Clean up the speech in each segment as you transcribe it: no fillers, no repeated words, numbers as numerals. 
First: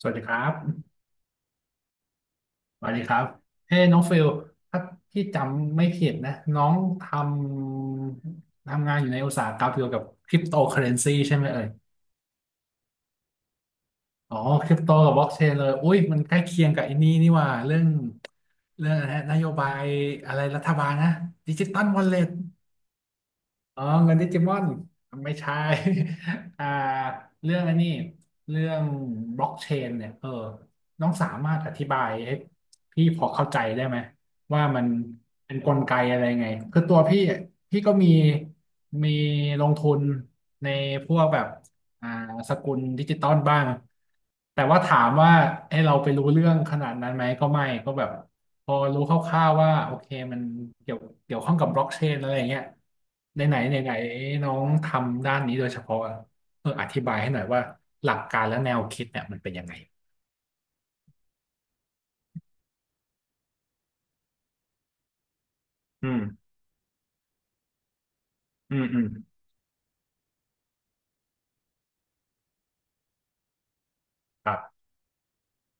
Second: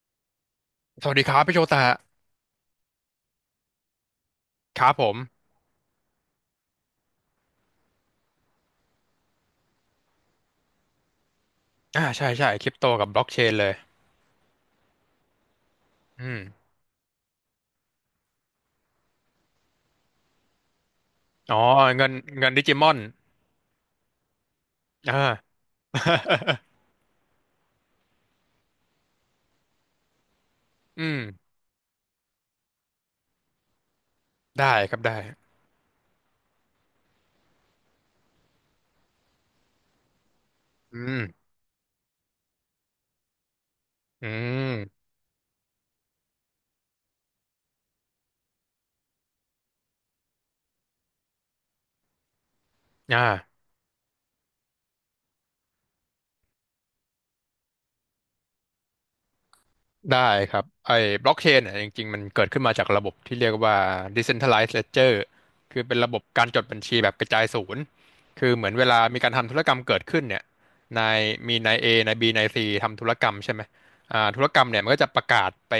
สวัสดีครับสวัสดีครับพี่โชตะสวัสดีครับเฮ้น้องฟิล ถ้าครับผมพี่จำไม่ผิดนะ น้องททำงานอยู่ในอุตสาหกรรมเกี่ยวกับคริปโตเคอเรนซีใช่ไหมเอ่ยใช่ใช่คริปโตกับบล็อกเชนเลยอ๋อคริปโตกับบล็อกเชนเลย อุ้ย มันอืใกมล้เคียงกับไอ้นี่นี่หว่าเรื่องอะไรนะนโยบายอะไรรัฐบาลนะดิอ๋อจิตอลวอเงิลนเล็ต เงินดิจิมอนอ๋อเงินดิจิมอนอ่า ไม่ใช่ อ่า เรื่องอันนี้เรื่องบล็อกเชนเนี่ยเอออืน้องมสามารถอธิบายให้พี่พอเข้าใจได้ไหมว่าได้มันครับได้เป็นกลไกอะไรไงคือตัวพี่อ่ะพี่ก็มีลงทุนในอืพวมกแบบอ่าสกุลดิจิตอลบ้างอืแต่ว่าถามมว่าให้เราไปรู้เรื่องขนาดนั้นไหมก็ไม่ก็แบบ พอรู้คร่าวๆว่าโอเคมันเกี่ยวเกี่ยวข้องกับบล็อกเชนอะไรอย่างเงี้ยในไหนอ่า ไหนไหนน้องทำด้านนี้โดยเฉพาะอะเอออธิบายให้หน่อยว่าหลักการและแนวคิดเนี่ยมันเป็นยังไงได้ครับไอ้บล็อกเชนเนี่ยจริงๆมันเกิดขึ้นมาจากระบบที่เรียกว่า decentralized ledger คือเป็นอืระบมบการจดบัญชีแบบกระจายศูนย์คือเหมือนอืเวมลาอืมมีการทำธุรกรรมเกิดขึ้นเนี่ยนายมีนาย A นาย B นาย C ทำธุรกรรมใช่ไหมธุรครักรรมบเนี่ยมันก็จะประกาศไป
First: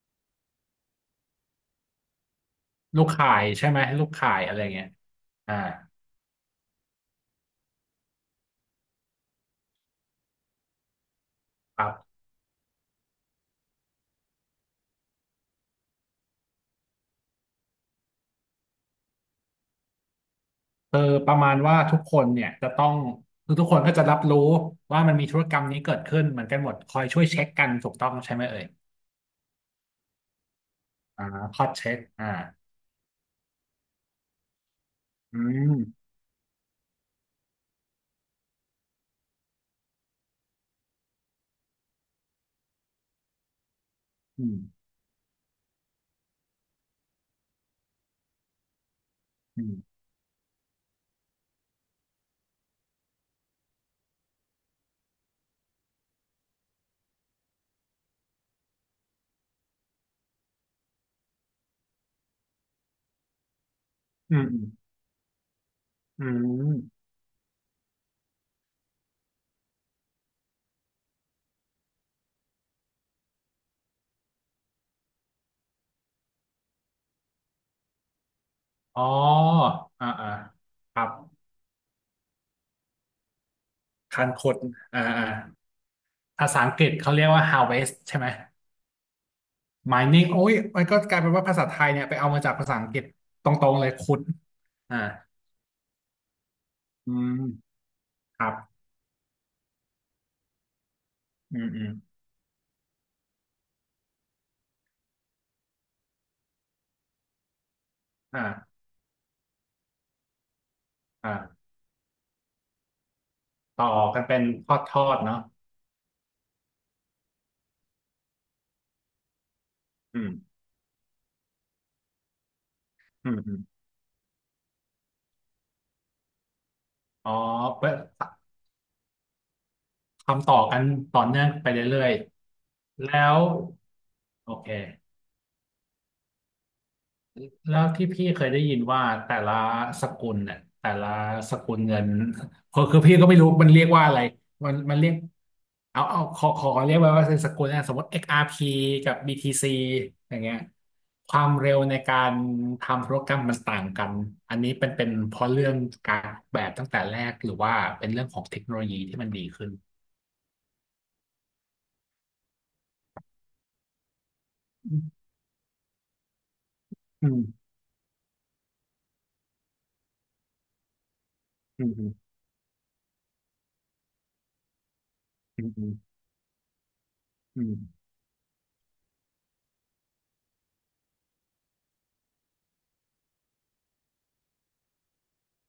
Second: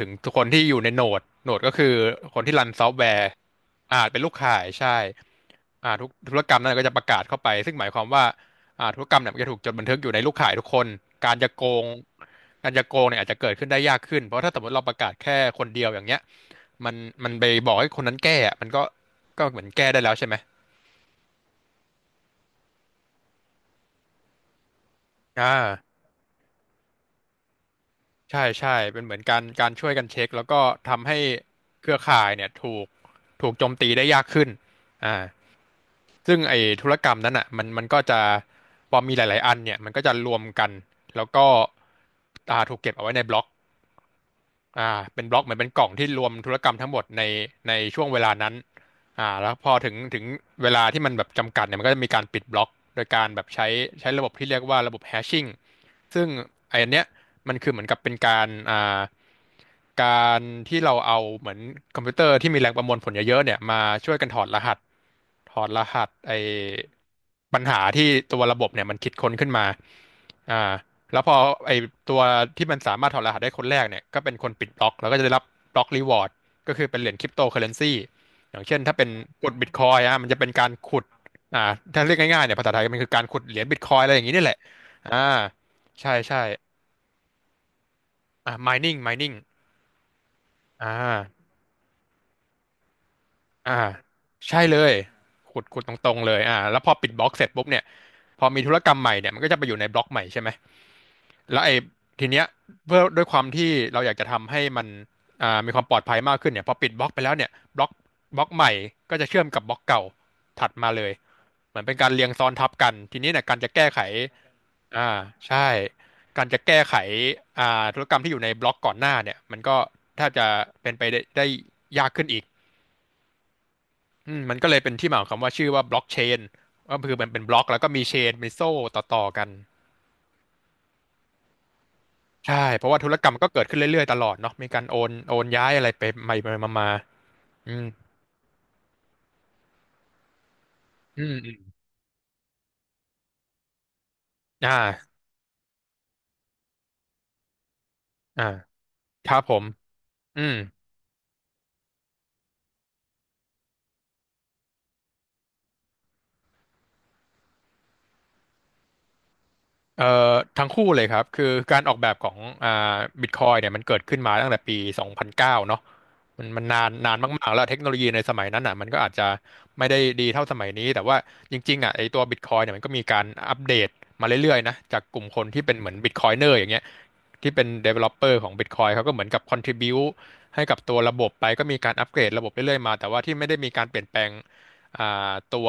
ถึงทุกคนที่อยู่ในโหนดโหนดก็คือคนที่รันซอฟต์ลูแวกร์ข่ายใช่ไหมอาลูจกเป็นลูข่ากยอะข่าไรยเงี้ยใช่อ่าทุกธุรกรรมนั้นก็จะประกาศเข้าไปซึ่งหมายความว่า ธุรกรรมเนี่ยมันจะถูกจดบันทึกอยู่ในลูกข่ายทุกคน การจะโกคงรับการจะโกงเนี่ยอาจจะเกิดขึ้นได้ยากขึ้น เพราะถ้าสมมติเราประกาศแค่คนเดียวอย่างเงี้ย มันมันไปบอกให้คนนั้นแก้อะมันก็เหมือนแก้ได้แล้วใช่ไหมเออประมาณว่าทุกคนเนี่ยจะต้องคือทุกคนก็จะรับรู้ว่ามันมีธุรอ่า กรรมนี้เกิดขึ้นเหมือนกันหมดคอยช่วยเช็คกันถูกต้องใช่ไหมใช่เอ่ยใช่เป็นเหมือนการช่วยกันเช็คแล้วก็ทำให้อ่าคอยเคเช็รือคข่าอ่ายเนี่ยถูกโจมตีได้ยากขึ้นอ่าอืมซึ่งไอ้ธุรกรรมนั้นอ่ะมันก็จะพอมีหลายๆอันเนี่ยมันก็จะรวมกันแล้วก็ถูกเก็บเอาไว้ในบล็อก อือ่ามเป็นบล็อกเหมือนเป็นกล่องที่รวมธุรกรรมทั้งหมดในช่วงเวลานั้นแล้วอืพอถึงมถึงเวลาที่มันแบบจำกัดเนี่ยมันก็จะมีการปิดบล็อกโดยการแบบใช้ระบบที่เรียกว่าระบบแฮชชิ่งซึ่งไออันเนี้ยมันคือเหมือนกับเป็นการการที่เราเอาเหมือนคอมพิวเตอร์ที่มีแรงประมวลผลเยอะๆเนี่ยมาช่วยกันอืถอดม รหัสอืไอมปัญหาที่ตัวระบบเนี่ยมันคิดค้นขึ้นมาอ่า แล้วพอไอตัวที่มันสามารถถอดรหัสได้คนแรกเนี่ยก็เป็นคนปิดบล็อกแล้วก็จะได้รับบล็อกรีวอร์ดก็คือเป็นเหรียญคริปโตเคอเรนซีอย่างเช่นถ้าอ๋อเป็นกดบิตคอยอ่าอ่ะมัอ่านจะเป็นการคขุรัดบอ่าถ้าเรียกง่ายๆเนี่ยภาษาไทยมันคือการขุดเหรียญบิตคอยอะไรอย่าคางนนี้คนี่แหดละอ่าอ่าอ่าใช่ใช่ภาษาอังกฤษเขาเรียกว่า harvest ใช่ไหม อ่า mining mining โอ้ย มันอ่าก็กลายเป็นว่าภาษาไทยเนี่ยไปเอามาจากภาษาอังกฤษตรอ่างๆเลยขุดใช่เลยอ่าขุดขุดตรงๆเลยแล้วพอปิดอืบล็อมกเสร็จปุ๊บเนี่ยคพอรับมีธุรกรรมใหม่เนี่ยมันก็จะไปอยู่ในบล็อกใหม่ใช่ไหม อืแล้วมไอ้อืมทีเนี้ยเพื่อด้วยความที่เราอยากจะทำให้มันมีความปลอดภัยมากขึ้นเนี่ยพอปิดบล็อกไปแล้วเนี่ยบล็อกใหม่อ่าก็จะเชื่อมกับบล็อกเก่าถัดมาเลยอ่าเหมือนเป็นการเรียงซ้อนทับกันทีนี้เนี่ยการจะต่แก้อไขกันเป็นทอดทออ่าดเนาะใช่การจะแก้ไขธุรกรรมที่อยู่ในบล็อกก่อนหน้าเนี่ยมันก็อืแทบมจะเป็นไปได้ยากขึ้นอีกอืมอืมอืมมันก็เลยเป็นที่มาของคำว่าชื่อว่าบล็อกเชนก็คือมัอ๋นอเป็นบล็อกแล้วก็เพื่อมีเชนมีโซ่ต่อๆกัน ทำต่อกันต่อเนื่องไปเรื่อยใช่เพราะว่าๆธุรแล้กรรมวก็เกิดขึ้นเรื่อยๆตลอดโอเนาะมีเค การโอนโอนย้ายอะไรไปไปมามาอืแล้วมที่พี่เคยได้ยินว่าแต่ละสกุลเนี่ยแต่ละอืมอืสกุมลเงินคือคือพี่ก็ไม่รู้มันเรียกว่าอะไรมันเรีอ่ายกเอาขอเรียกไว้ว่าเป็นสกุลนะสมมติ อ่า XRP กซ์อาร์พีกัคบ รับผม BTC อย่าอืงเงี้ม ยความเร็วในการทำธุรกรรมมันต่างกันอันนี้เป็นเพราะเรื่องการออกแบบตั้งแต่แรกหรือว่าเป็นเรื่องของเทคโนโลยีที่มันดีขึ้นเอ่ทั้งคู่เลยครับคือการออกแบบของบิตคอยเนี่ยมันเกิดขึ้นมาตั้งแต่ปี2009เนาะมันนานอืมากๆแล้มวเทคโนโลยีในสมัยนั้นอ่ะมันก็อาจจะไม่ได้ดีเท่าสมัยนี้แต่ว่าจริงอืๆอ่ะไอมตัวบิตคอยเนี่ยมันก็มีการอัปเดตมาเรื่อยๆนะจากกลุ่มคนที่อืเป็นเหมือนบิมตคอยเนอร์อย่างเงี้ยที่อืเป็น ม developer ของ Bitcoin เขาก็เหมือนกับ contribute ให้กับตัวระบบไปก็มีการอัปเกรดระบบเรื่อยๆมาแต่ว่าที่ไม่ได้มีการเปลี่ยนแปลง อ่าตัว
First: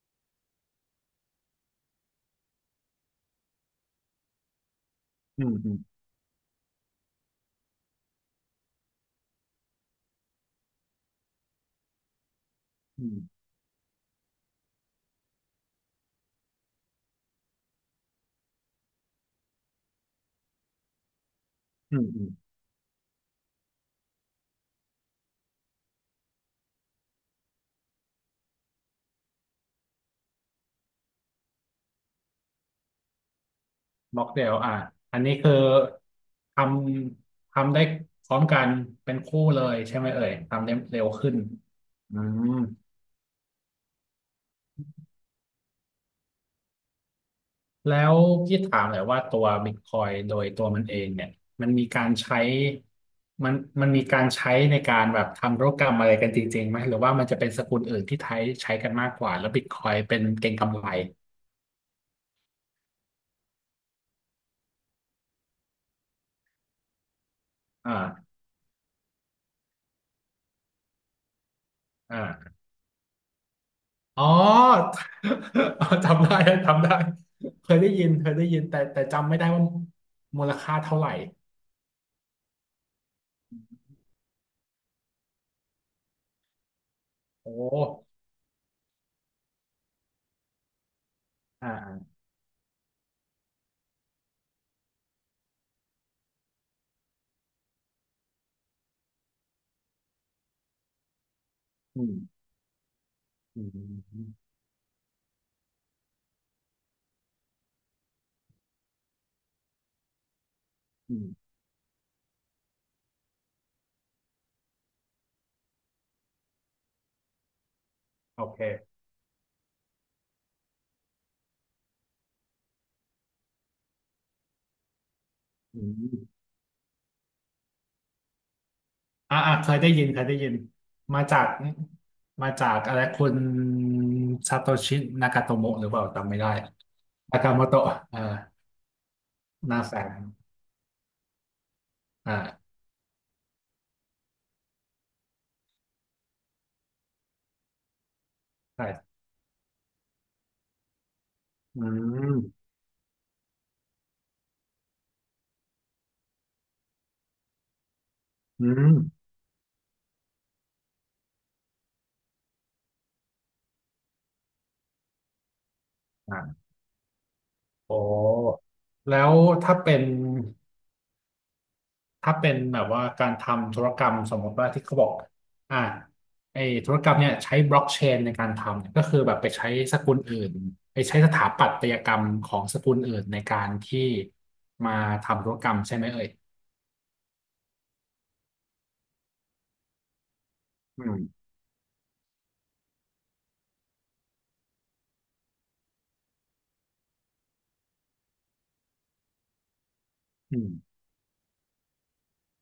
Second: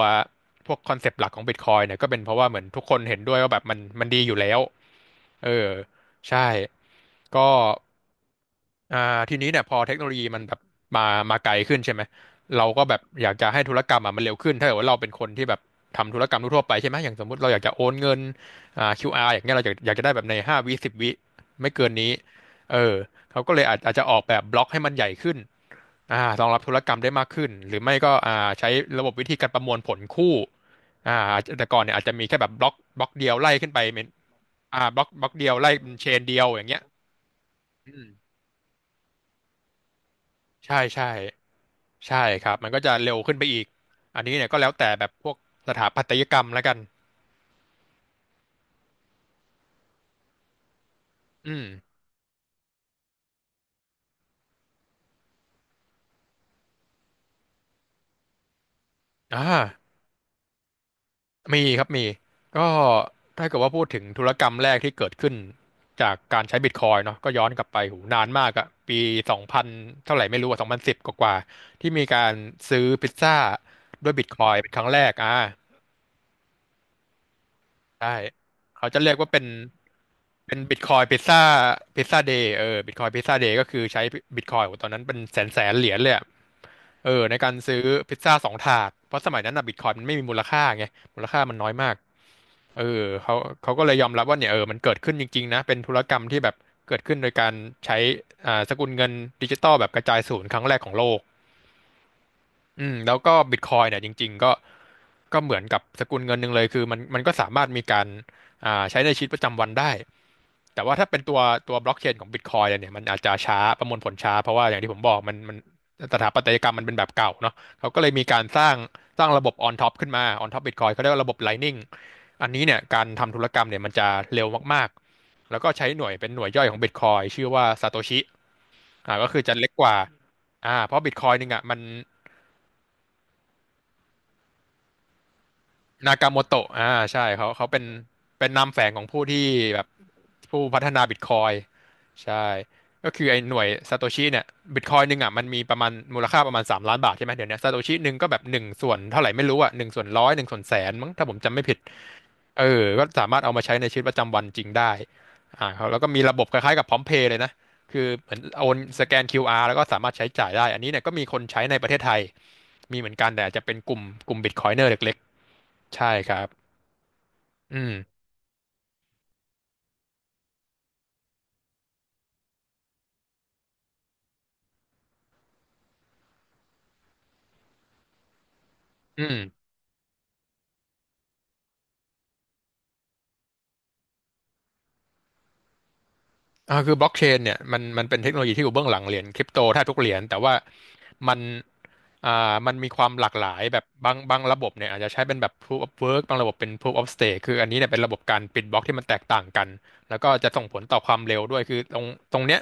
พวกคอนเซปต์หลักของ Bitcoin เนี่ยก็เป็นเพราะว่าเหมือนทุกคนเห็นด้วยว่าแบบมันดีอยู่แล้วอืเอมออืมใช่ก็อ่าทีนี้เนี่ยพอเทคโนโลยีมันแบบมามาไกลขึ้นใช่ไหม เราก็แบบอือยากมจะให้ธุรกรรมอ่ะมันเร็วขึ้นถ้าเกิดว่าเราเป็นคนที่แบบทำธุรกรรมทั่วๆไปใช่ไหมอย่างสมมติเราอยากจะโอนเงินQR อย่างเงี้ยเราอยากจะได้แบบใน5 วิ 10 วิไม่เกินอืมนี้อืม เออเขาก็เลยอาจจะออกแบบบล็อกให้มันใหญ่ขึ้น รองรับธุรกรรมได้มากขึ้นหรือไม่ก็ใช้ระบบวิธีการประมวลผลคู่อ่าแต่ก่อนเนี่ยอาจจะมีแค่แบบบล็อกเดียวไล่ขึ้นไปเป็นม็อกเทลอ่ะบล็อกอันบล็อนี้กเดีคืยอวไล่เป็นเชนเดียวทอย่างเงี้ยทำได้อืมพร้อมกันเป็นคู่เลยใช่ไหมเอ่ยทำได้ใช่เร็ใช่วขึ้นอืใช่คมรับมันก็จะเร็วขึ้นไปอีกอันนี้เนี่ยก็แล้วแต่แบบพวกสถาปัตยกรรมแล้วกันแล้วพี่ถามหน่อยว่าตัวบิตคอยโดยตัวมันเองเนี่ยอืมมันมีการใช้ มันมันมีการใช้ในการแบบทำธุรกรรมอะไรกันจริงๆไหมหรือว่ามันจะเป็นสกุลอื่นที่ใช้กันมากกว่าอ่า แล้วบิตคอยเป็นเก็งกำไรมีครับมีก็ถ้าเกิดว่าพูดถึงธุรกรรมแรกที่เกิดขึ้นจากการใช้บิตคอยน์เนาะก็ย้อนกลับไปหูนานอ่ามากอะปีสองพันเท่าไหร่ไม่รู้อะ2010กว่าๆที่มีการอ่า ซื้อพิซซ่าด้วยบิอ๋อ ตคอยน์เป็นครั้งแรกจำได้จำได้เคยได้ยิใช่นเคยได้ยินแต่เขาจะแต่เรียกจำว่าไม่เป็นได้ว่ามูลเป็นค่าบิตคอเท่ายไหร่พิซซ่าพิซซ่าเดย์เออบิตคอยพิซซ่าเดย์ก็คือใช้บิตคอยตอนนั้นเป็นแสนเหรียญเลยอะเออในโอการซื้อพิ้ซซ่า2 ถาดเพราะสมัยนั้นอะบิตคอยมันไม่มีมูลค่าไงมูลค่ามันน้อ่าอยมากอาเออเขาก็เลยยอมรับว่าเนี่ยเออมันเกิดขึ้นจริงๆนะเป็นธุรกรรมที่แบบเกิดขึ้นโดยการใช้สกุลเงินดิจิตอลแบบกระจายศูนย์ครั้งแรกของโลก อืมอืมแล้วก็บิตอืมคออืยเนี่ยจริมงๆก็ก็เหมือนกับสกุลเงินหนึ่งเลยคือมันก็สามารถมีการใช้ในชีวิตประจำวันได้แต่ว่าถ้าอืเป็นตัมวตัวบล็อกเชนของบิตคอยเนี่ยมันอาจจะช้าประมวลผลช้าเพราะว่าอย่างที่ผมบอกมันสถาปัตยกรรมมันเป็นแบบเก่าเนาะเขาก็เลยมีกาโอรสเคร้างสร้างระบบออนท็อปขึ้นมาออนท็อปบิตคอยเขาเรียกว่าระบบไลนิ่งอันนี้เนี่ยการทำธุรกรรมเนี่ยมันจะเร็วมากๆแล้วก็อืใช้หน่วยเป็นหมน่วยย่อยของบิตคอยชื่อว่าซาโตชิก็อ่าคือจะอ่าเล็เคกยกได้ว่ายินเคยได้ยินเพราะบิตมาคอยจานึกงอ่ะมัน มาจากอะไรคุณซาโตชินากาโตโมะหรือเปล่านากาจำไม่โมได้โตะใช่นาเขากาโมเขาเป็โตะนอ่าเป็นนามแฝงของผู้ที่แบนาบแสงผู้พัฒนาบิตคอยใช่อ่าก็คือไอ้หน่วยซาโตชิเนี่ยบิตคอยหนึ่งอ่ะมันมีประมาณมูลค่าประมาณ3 ล้านบาทใช่ไหมเดี๋ยวเนี้ซาโตชิหนึ่งก็แบบหนึ่งส่วนใช่เท่าไหร่ไม่รู้อ่ะ1/1001/100000มั้งถ้าผมจำไม่ผิดอืเอมอก็สามารถเอามาใช้ในชีวิตประจำวันจริงได้เขาแล้วก็มีระบบคล้ายๆกับพร้อมเพย์เลยนะ คือเหมือนโออืนมสแกน QR แล้วก็สามารถใช้จ่ายได้อันนี้เนี่ยก็มีคนใช้ในประเทศไทยมีเหมือนกันแต่อาจจะเป็นกลุ่มบิตคอยเนอร์เล็กๆใช่คอ่รับ าอืมโอ้แล้วถ้าเป็น ถ้าเป็นแบบว่าการทำธุรกรรมสมมติว่าที่เขาบอกอ่าไอ้ธุรกรรมเนี่ยใช้บล็อกเชนในการทำเนี่ยก็คืออืแบมบไปใช้สกุลอื่นไปใช้สถาปัตยกรรมของสกุลอื่นในการที่มาทำธุรกรรมใช่ไหมเอ่ยคือบล็อกเชนเนี่ยมันเป็นเทคโนโลยีที่อยู่เบื้องหลังเหรียญคริปโตแทบทุกเหรียญแต่ว่าอืมมัน อ่ามันมีความหลากหลายแบบบางระบบเนี่ยอาจจะใช้เป็นแบบ proof of work บางระบบเป็น proof of stake คืออันนี้เนี่ยเป็นระบบการปิดบล็อกที่มันแตกต่างกันแล้วก็จะอืส่งมผลต่อความเร็วด้วยคือตรงเนี้ย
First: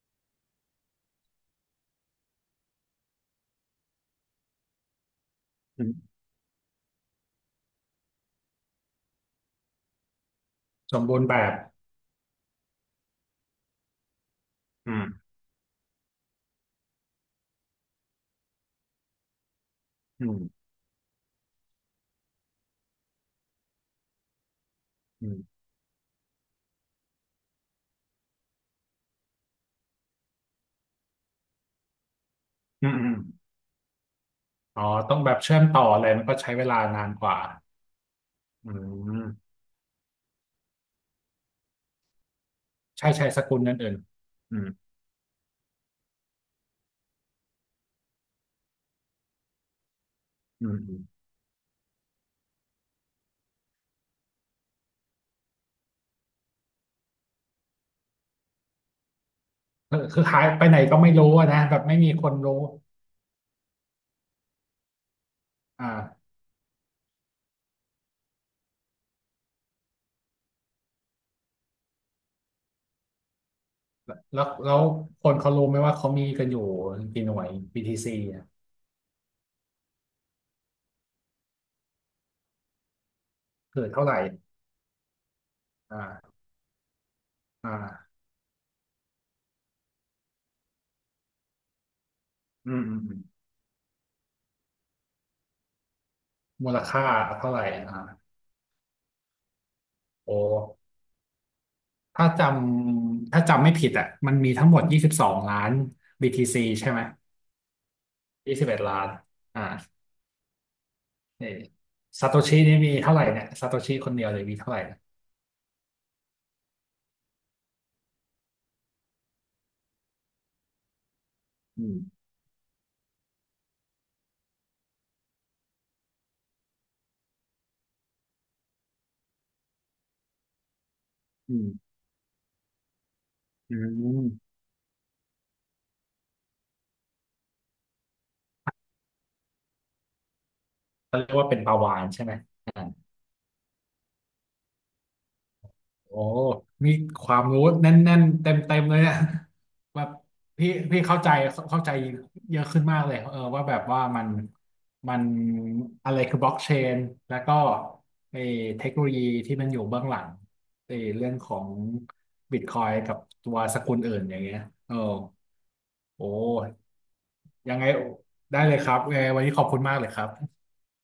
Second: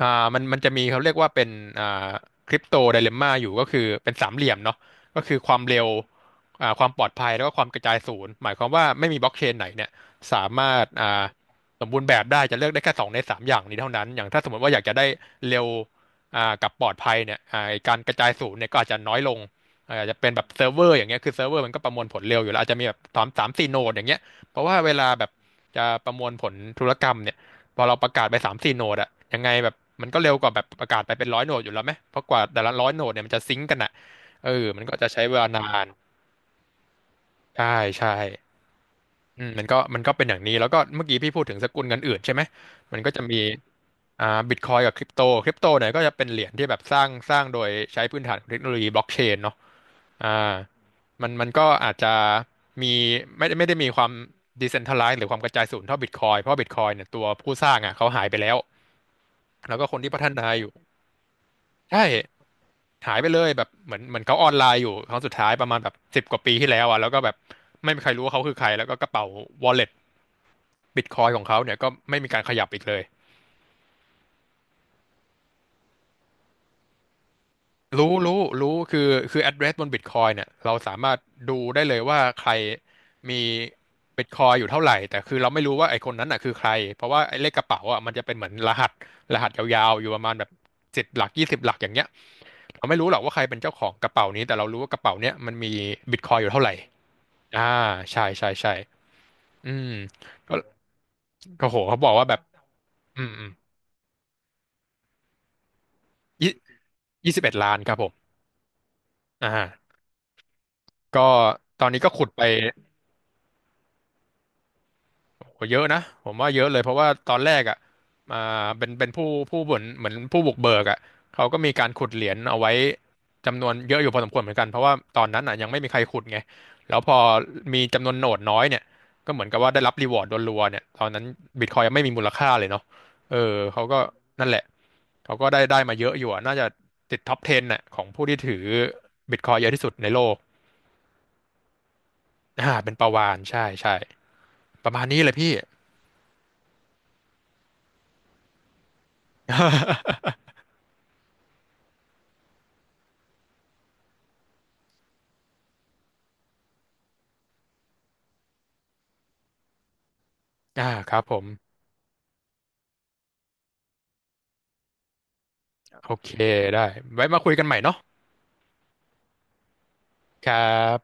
อ่ามันมันจะมีเขาเรียกว่าเป็นอ่าคริปโตไดเลมม่าอยู่ก็คือเป็นสามเหลี่ยมเนาะก็คือความเร็อืวมความปลอดภัยแล้วก็ความกระจายศูนย์หมายความว่าไม่มีบล็อกเชนไหนเนี่ยสามารถสมบูรณ์แบบสมบูรณ์แบบได้จะเลือกได้แค่สองในสามอย่างนี้เท่านั้นอย่างถ้าสมมติว่าอยากอืจะได้มเร็ว กับปลอดภัยเนี่ยไอ้การกระจายศูนย์เนี่ยก็อาจจะน้อยลงอาจจะอืเป็นแบบเซิมร์ฟเวอร์อย่างเงี้ยคือเซิร์ฟเวอร์มันก็ประมวลผลเร็วอยู่แล้วอาจจะมีแบบสามสี่โนดอย่างเงี้ยเพราะว่าเวลาแบอืบมจะประมวลผลธุรกรรมเนี่ยพอเราประกาศไปสามสี่โนดอะยังไงแบบมันก็เร็วกว่าแบบประกาศไปเป็นร้อยโนดอยู่แล้วไหมเพราะกว่าแต่ละร้อือยมโนอืดมเนี่ยมันจะซิงก์กันอะเออมัอ๋อนก็จะต้องใช้แบเวบลาเชื่อนามต่อนอะไรมันก็ใช้เวลานานกว่าใช่ใช่ อือืมมมันก็เป็นอย่างนี้แล้วก็เมื่อกี้พี่พูดถึงสกุลเงินอื่นใช่ไหมมันใช่ก็จะใช่สมีกุลนั้นอื่นบิอืตมคอยกับคริปโตเนี่ยก็จะเป็นเหรียญที่แบบสร้างโดยใช้พื้นฐานของเทคโนโลยีบล็อกเชนเนาะอ่าอืมอืมมันก็อาจจะมีไม่ได้มีความดิเซนท r a ไลซ์หรือความกระจายศูนย์เท่าบิตคอยเพราะบิตคอยเนี่ยตัวผู้สร้างอ่ะเขาหายไปแล้วแล้วก็คคืนอที่พัคือฒหานายอไปยู่ไหนก็ไม่รู้อะนะแบบไม่ใช่มีคนรู้หายไปเลยแบบเหมือนเขาออนไลน์อยู่ครั้งสุดท้ายประมาณแบบสิบอ่า กว่าปีที่แล้วอ่ะแล้วก็แบบไม่มีใครรู้ว่าเขาคือใครแล้วก็กระเป๋า wallet บิตคอยของเขาเนี่ยก็ไม่มีการขยับอีกเลยแล้วแล้วคนเขารู้ไหมว่าเขามีกันอยู่กี่หน่วย BTC รู้รู้อะรู้คือ address บนบิตคอยเนี่ยเราสามารถดูได้เลยว่าใครมีเกิดเท่าไหร่บิตคอยอยู่เท่าไหร่แต่คือเราไม่รู้ว่าไอคนนั้นอ่าน่ะคือใครเพราะว่าไอเลขกระเป๋าอ่ะอ่ามันจะเป็นเหมือนรหัสรหัสยาวๆอยู่ประมาณแบบสิบหลักยี่สิบหลักอย่างเงี้ยอืมเราอืไม่มรู้อืหรอมกว่าใครเป็นเจ้าของกระเป๋านี้แต่เรารู้ว่ากระเป๋าเนี้ยมันมีบิตคอยอยู่เท่าไหมูร่ลค่าเท่าไหร่อ่าอ่าใช่ใช่ใช่อืมโอก็้ก็โหเขาบอกว่าถ้าแบบจอืมำถ้าอืมจำไม่ผิดอ่ะมันมีทั้งหมด22 ล้าน ยี่ BTC ใช่ไหมยี่สิบเอ็ดล้านครับผม21 ล้านอ่าอ่า ก็เอตอนนี้ก็ขุซาดโตไปชินี่มีเท่าไหร่เนี่ยซาโตชิคนเดียวเลยมีเท่าไหร่นะโหเยอะนะผมว่าเยอะเลยเพราะว่าตอนแรกอ่ะมาเป็นผู้เหมือนผู้บุกเบิกอ่ะเขาก็มีอืการขุดเหมรียญเอาไว้จำนวนเยอะอยู่พอสมควรเหมือนกันเพราะว่าตอนนั้นอ่ะยังไม่มีใครขุดไงแล้วพอมีจำนวนโหนดน้อยเนี่ยก็เหมือนกับว่าได้รับรีวอร์ดรัวๆเนี่ยตอนนั้นอืบิตคอยมยังไม่มีมูลค่าเลยเนาะเอออืเขาก็นั่นแหมละเขาก็ได้มาเยอะอยู่อะน่าจะติดท็อป10น่ะของผู้ที่ถือบิตคอยเยอะที่สุดในโลกเขาเรียกว่าเป็นปลาวาฬใช่ไหม อ่าเป็นประวานใช่ใช่ประมาณนี้เลยพี่ โอ้ มีความรู้แน่นๆเต็มๆเลยเนี่ย แบบ พี่เข้าใจเยอะขึ้นมากเลยเออว่าแบบว่ามันมันอะไรคือบล็อกเชนแล้วก็ไอ้เทคโนโลยีที่มันอยู่เบื้องหลังอ่าไอ้ครับเรื่อผงมของบิตคอยกับตัวสกุลอื่นอย่างเงี้ยเออโอโอเคได้้ไว้มาคุยกันใหยัม่งไงเนาะได้เลยครับยังไงวันนี้ขอบคุณมากเลยครับครับ